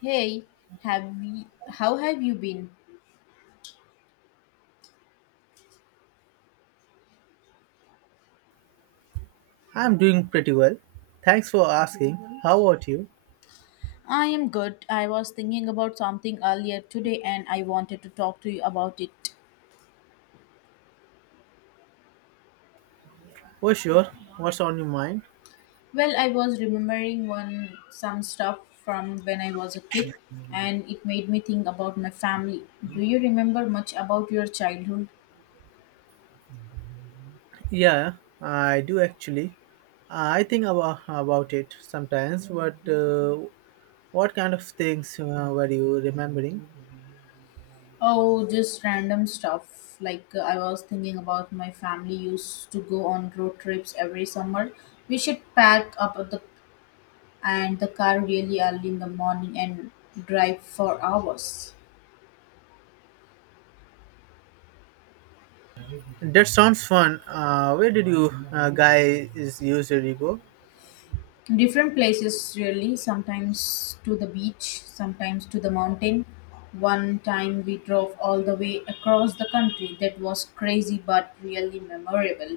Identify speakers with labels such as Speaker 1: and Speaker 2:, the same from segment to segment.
Speaker 1: Hey, how have you been?
Speaker 2: I'm doing pretty well. Thanks for asking. How about you?
Speaker 1: I am good. I was thinking about something earlier today and I wanted to talk to you about it.
Speaker 2: Oh, sure. What's on your mind?
Speaker 1: Well, I was remembering one some stuff from when I was a kid and it made me think about my family. Do you remember much about your childhood?
Speaker 2: Yeah, I do actually. I think about it sometimes, but what kind of things were you remembering?
Speaker 1: Oh, just random stuff. Like I was thinking about my family used to go on road trips every summer. We should pack up the and the car really early in the morning and drive for hours
Speaker 2: That sounds fun. Where did you guys usually go?
Speaker 1: different places, really. Sometimes to the beach, sometimes to the mountain. One time we drove all the way across the country. That was crazy but really memorable.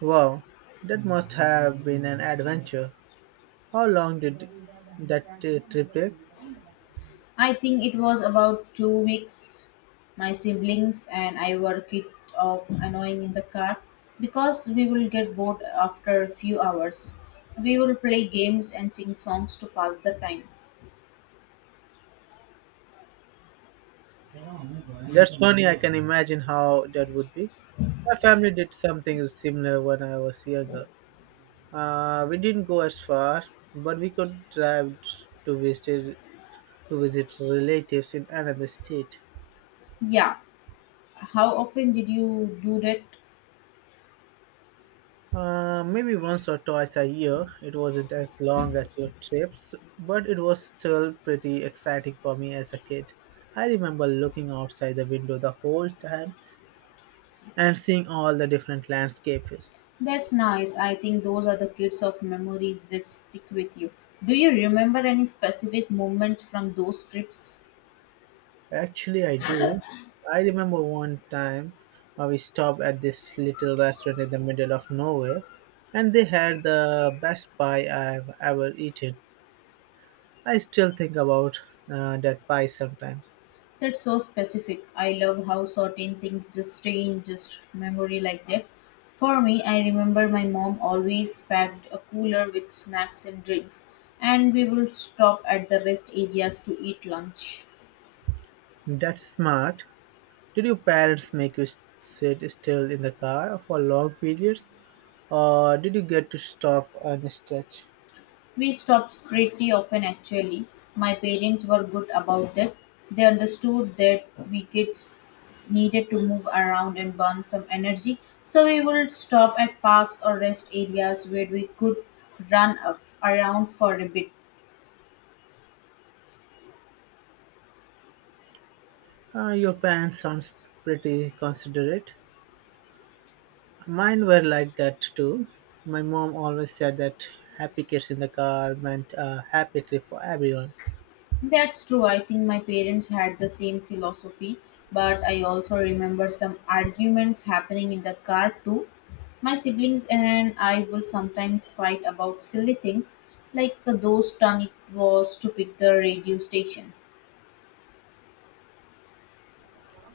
Speaker 2: Wow, that must have been an adventure. How long did that trip take?
Speaker 1: I think it was about 2 weeks. My siblings and I were kicked off annoying in the car because we will get bored after a few hours. We will play games and sing songs to pass the time.
Speaker 2: That's funny. I can imagine how that would be. My family did something similar when I was younger. We didn't go as far, but we could drive to visit to visit relatives in another state.
Speaker 1: Yeah. How often did you do that?
Speaker 2: Maybe once or twice a year. It wasn't as long as your trips, but it was still pretty exciting for me as a kid. I remember looking outside the window the whole time and seeing all the different landscapes.
Speaker 1: That's nice. I think those are the kids of memories that stick with you. Do you remember any specific moments from those trips?
Speaker 2: Actually, I do. I remember one time we stopped at this little restaurant in the middle of nowhere, and they had the best pie I've ever eaten. I still think about that pie sometimes.
Speaker 1: That's so specific. I love how certain things just stay in just memory like that. For me, I remember my mom always packed a cooler with snacks and drinks, and we would stop at the rest areas to eat lunch.
Speaker 2: That's smart. Did your parents make you sit still in the car for long periods, or did you get to stop and stretch?
Speaker 1: We stopped pretty often, actually. My parents were good about it. They understood that we kids needed to move around and burn some energy, so we would stop at parks or rest areas where we could around for a bit.
Speaker 2: Your parents sounds pretty considerate. Mine were like that too. My mom always said that happy kids in the car meant a happy trip for everyone.
Speaker 1: That's true. I think my parents had the same philosophy, but I also remember some arguments happening in the car too. My siblings and I will sometimes fight about silly things like those turn it was to pick the radio station.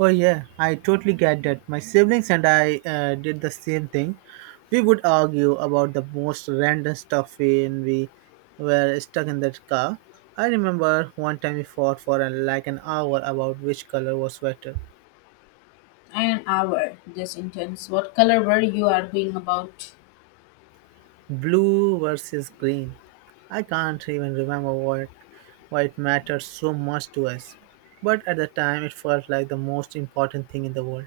Speaker 2: Oh yeah, I totally get that. My siblings and I did the same thing. We would argue about the most random stuff when we were stuck in that car. I remember one time we fought for like an hour about which color was better.
Speaker 1: An hour, this intense. What color were you arguing about?
Speaker 2: Blue versus green. I can't even remember what why it mattered so much to us. But at the time it felt like the most important thing in the world.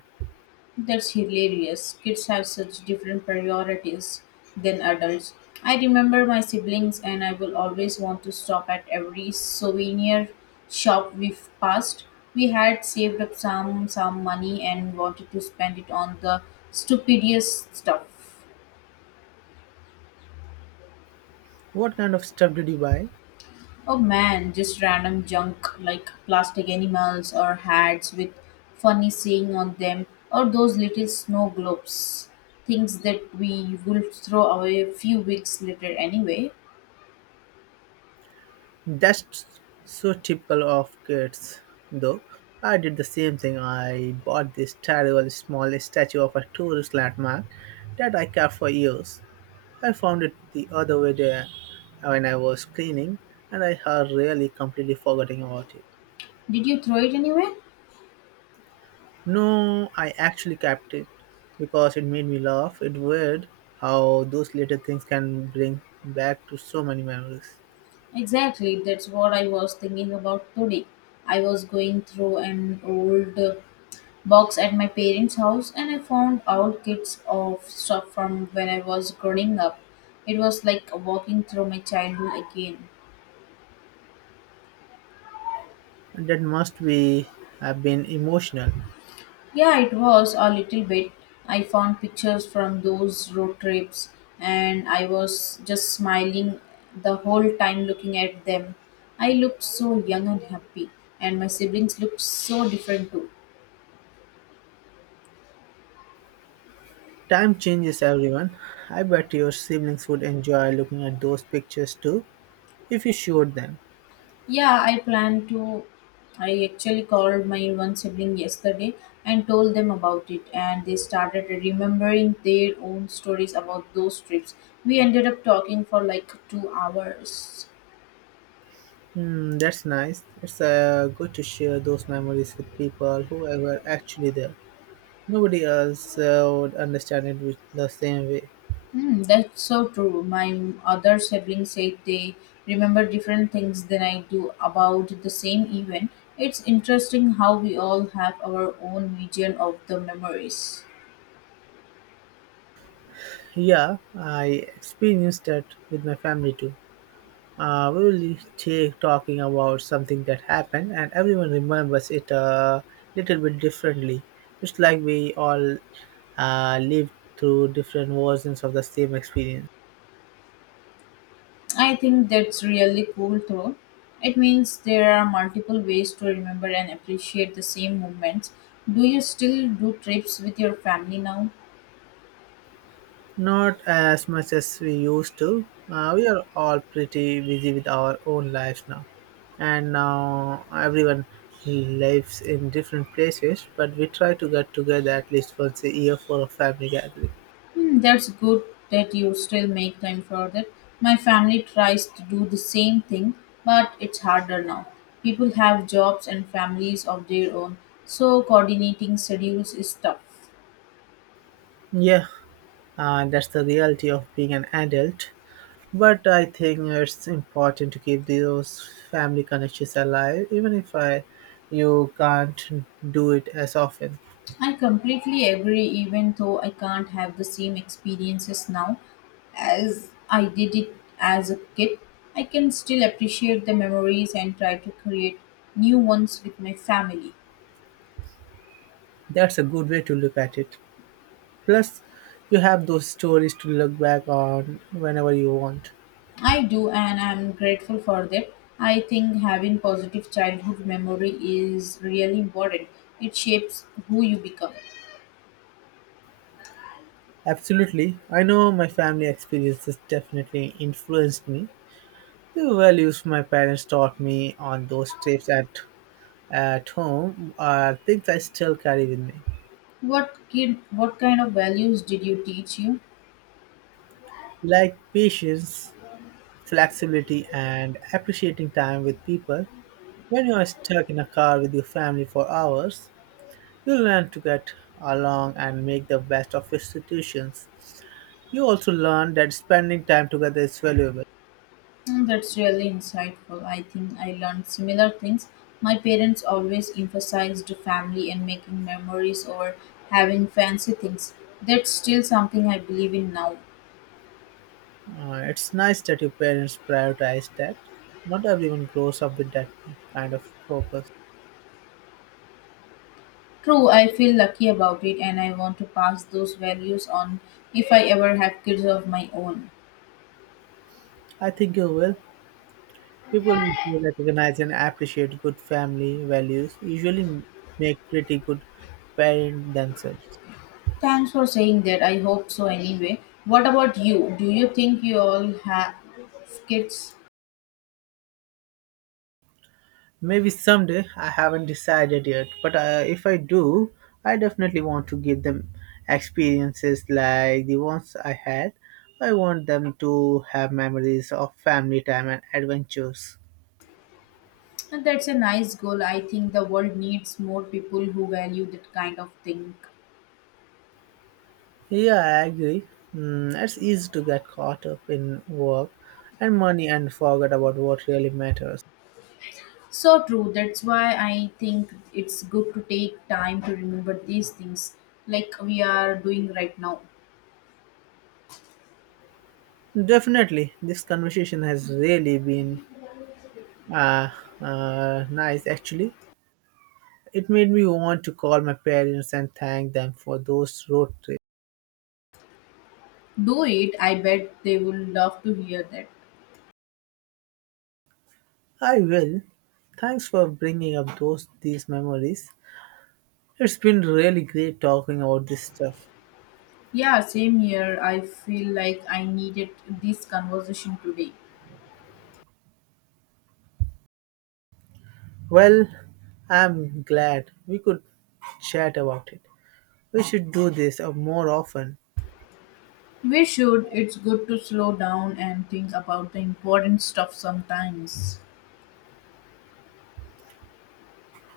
Speaker 1: That's hilarious. Kids have such different priorities than adults. I remember my siblings, and I will always want to stop at every souvenir shop we've passed. We had saved up some money and wanted to spend it on the stupidest stuff.
Speaker 2: What kind of stuff did you buy?
Speaker 1: Oh man, just random junk like plastic animals or hats with funny saying on them, or those little snow globes. Things that we will throw away a few weeks later anyway.
Speaker 2: That's so typical of kids though. I did the same thing. I bought this terrible small statue of a tourist landmark that I kept for years. I found it the other way there when I was cleaning, and I had really completely forgotten about it.
Speaker 1: Did you throw it anywhere?
Speaker 2: No, I actually kept it because it made me laugh. It's weird how those little things can bring back to so many memories.
Speaker 1: Exactly, that's what I was thinking about today. I was going through an old box at my parents' house and I found old kits of stuff from when I was growing up. It was like walking through my childhood again.
Speaker 2: And that must be have been emotional.
Speaker 1: Yeah, it was a little bit. I found pictures from those road trips and I was just smiling the whole time looking at them. I looked so young and happy, and my siblings looked so different too.
Speaker 2: Time changes everyone. I bet your siblings would enjoy looking at those pictures too if you showed them.
Speaker 1: Yeah, I plan to. I actually called my one sibling yesterday and told them about it, and they started remembering their own stories about those trips. We ended up talking for like 2 hours.
Speaker 2: Hmm, that's nice. It's good to share those memories with people who were actually there. Nobody else would understand it with the same way.
Speaker 1: Hmm, that's so true. My other siblings say they remember different things than I do about the same event. It's interesting how we all have our own vision of the memories.
Speaker 2: Yeah, I experienced that with my family too. We will take talking about something that happened, and everyone remembers it a little bit differently. It's like we all lived through different versions of the same experience.
Speaker 1: I think that's really cool though. It means there are multiple ways to remember and appreciate the same moments. Do you still do trips with your family now?
Speaker 2: Not as much as we used to. We are all pretty busy with our own lives now, and now everyone lives in different places. But we try to get together at least once a year for a family gathering.
Speaker 1: Hmm, that's good that you still make time for that. My family tries to do the same thing, but it's harder now. People have jobs and families of their own, so coordinating schedules is tough.
Speaker 2: Yeah, that's the reality of being an adult. But I think it's important to keep those family connections alive, even if I, you can't do it as often.
Speaker 1: I completely agree, even though I can't have the same experiences now as I did it as a kid. I can still appreciate the memories and try to create new ones with my family.
Speaker 2: That's a good way to look at it. Plus, you have those stories to look back on whenever you want.
Speaker 1: I do, and I'm grateful for them. I think having positive childhood memory is really important. It shapes who you become.
Speaker 2: Absolutely. I know my family experiences definitely influenced me. The values my parents taught me on those trips at home are things I still carry with me.
Speaker 1: What kid, what kind of values did you teach you?
Speaker 2: Like patience, flexibility, and appreciating time with people. When you are stuck in a car with your family for hours, you learn to get along and make the best of your situations. You also learn that spending time together is valuable.
Speaker 1: Hmm, that's really insightful. I think I learned similar things. My parents always emphasized family and making memories or having fancy things. That's still something I believe in now.
Speaker 2: It's nice that your parents prioritize that. Not everyone grows up with that kind of focus.
Speaker 1: True, I feel lucky about it and I want to pass those values on if I ever have kids of my own.
Speaker 2: I think you will. People who recognize and appreciate good family values usually make pretty good parents themselves.
Speaker 1: Thanks for saying that. I hope so anyway. What about you? Do you think you all have kids?
Speaker 2: Maybe someday, I haven't decided yet, but if I do, I definitely want to give them experiences like the ones I had. I want them to have memories of family time and adventures.
Speaker 1: And that's a nice goal. I think the world needs more people who value that kind of thing.
Speaker 2: Yeah, I agree. Mm, it's easy to get caught up in work and money and forget about what really matters.
Speaker 1: So true. That's why I think it's good to take time to remember these things like we are doing right now.
Speaker 2: Definitely, this conversation has really been uh, nice actually. It made me want to call my parents and thank them for those road trips.
Speaker 1: Do it. I bet they will love to hear that.
Speaker 2: I will. Thanks for bringing up those these memories. It's been really great talking about this stuff.
Speaker 1: Yeah, same here. I feel like I needed this conversation today.
Speaker 2: Well, I'm glad we could chat about it. We should do this more often.
Speaker 1: We should. It's good to slow down and think about the important stuff sometimes.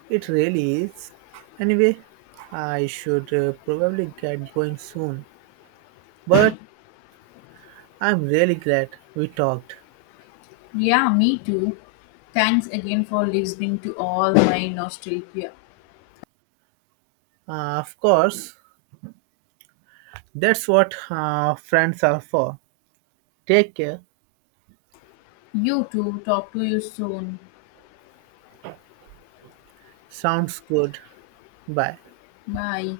Speaker 2: It really is. Anyway, I should probably get going soon. But I'm really glad we talked.
Speaker 1: Yeah, me too. Thanks again for listening to all my nostalgia.
Speaker 2: Of course, that's what friends are for. Take care.
Speaker 1: You too. Talk to you soon.
Speaker 2: Sounds good. Bye.
Speaker 1: Bye.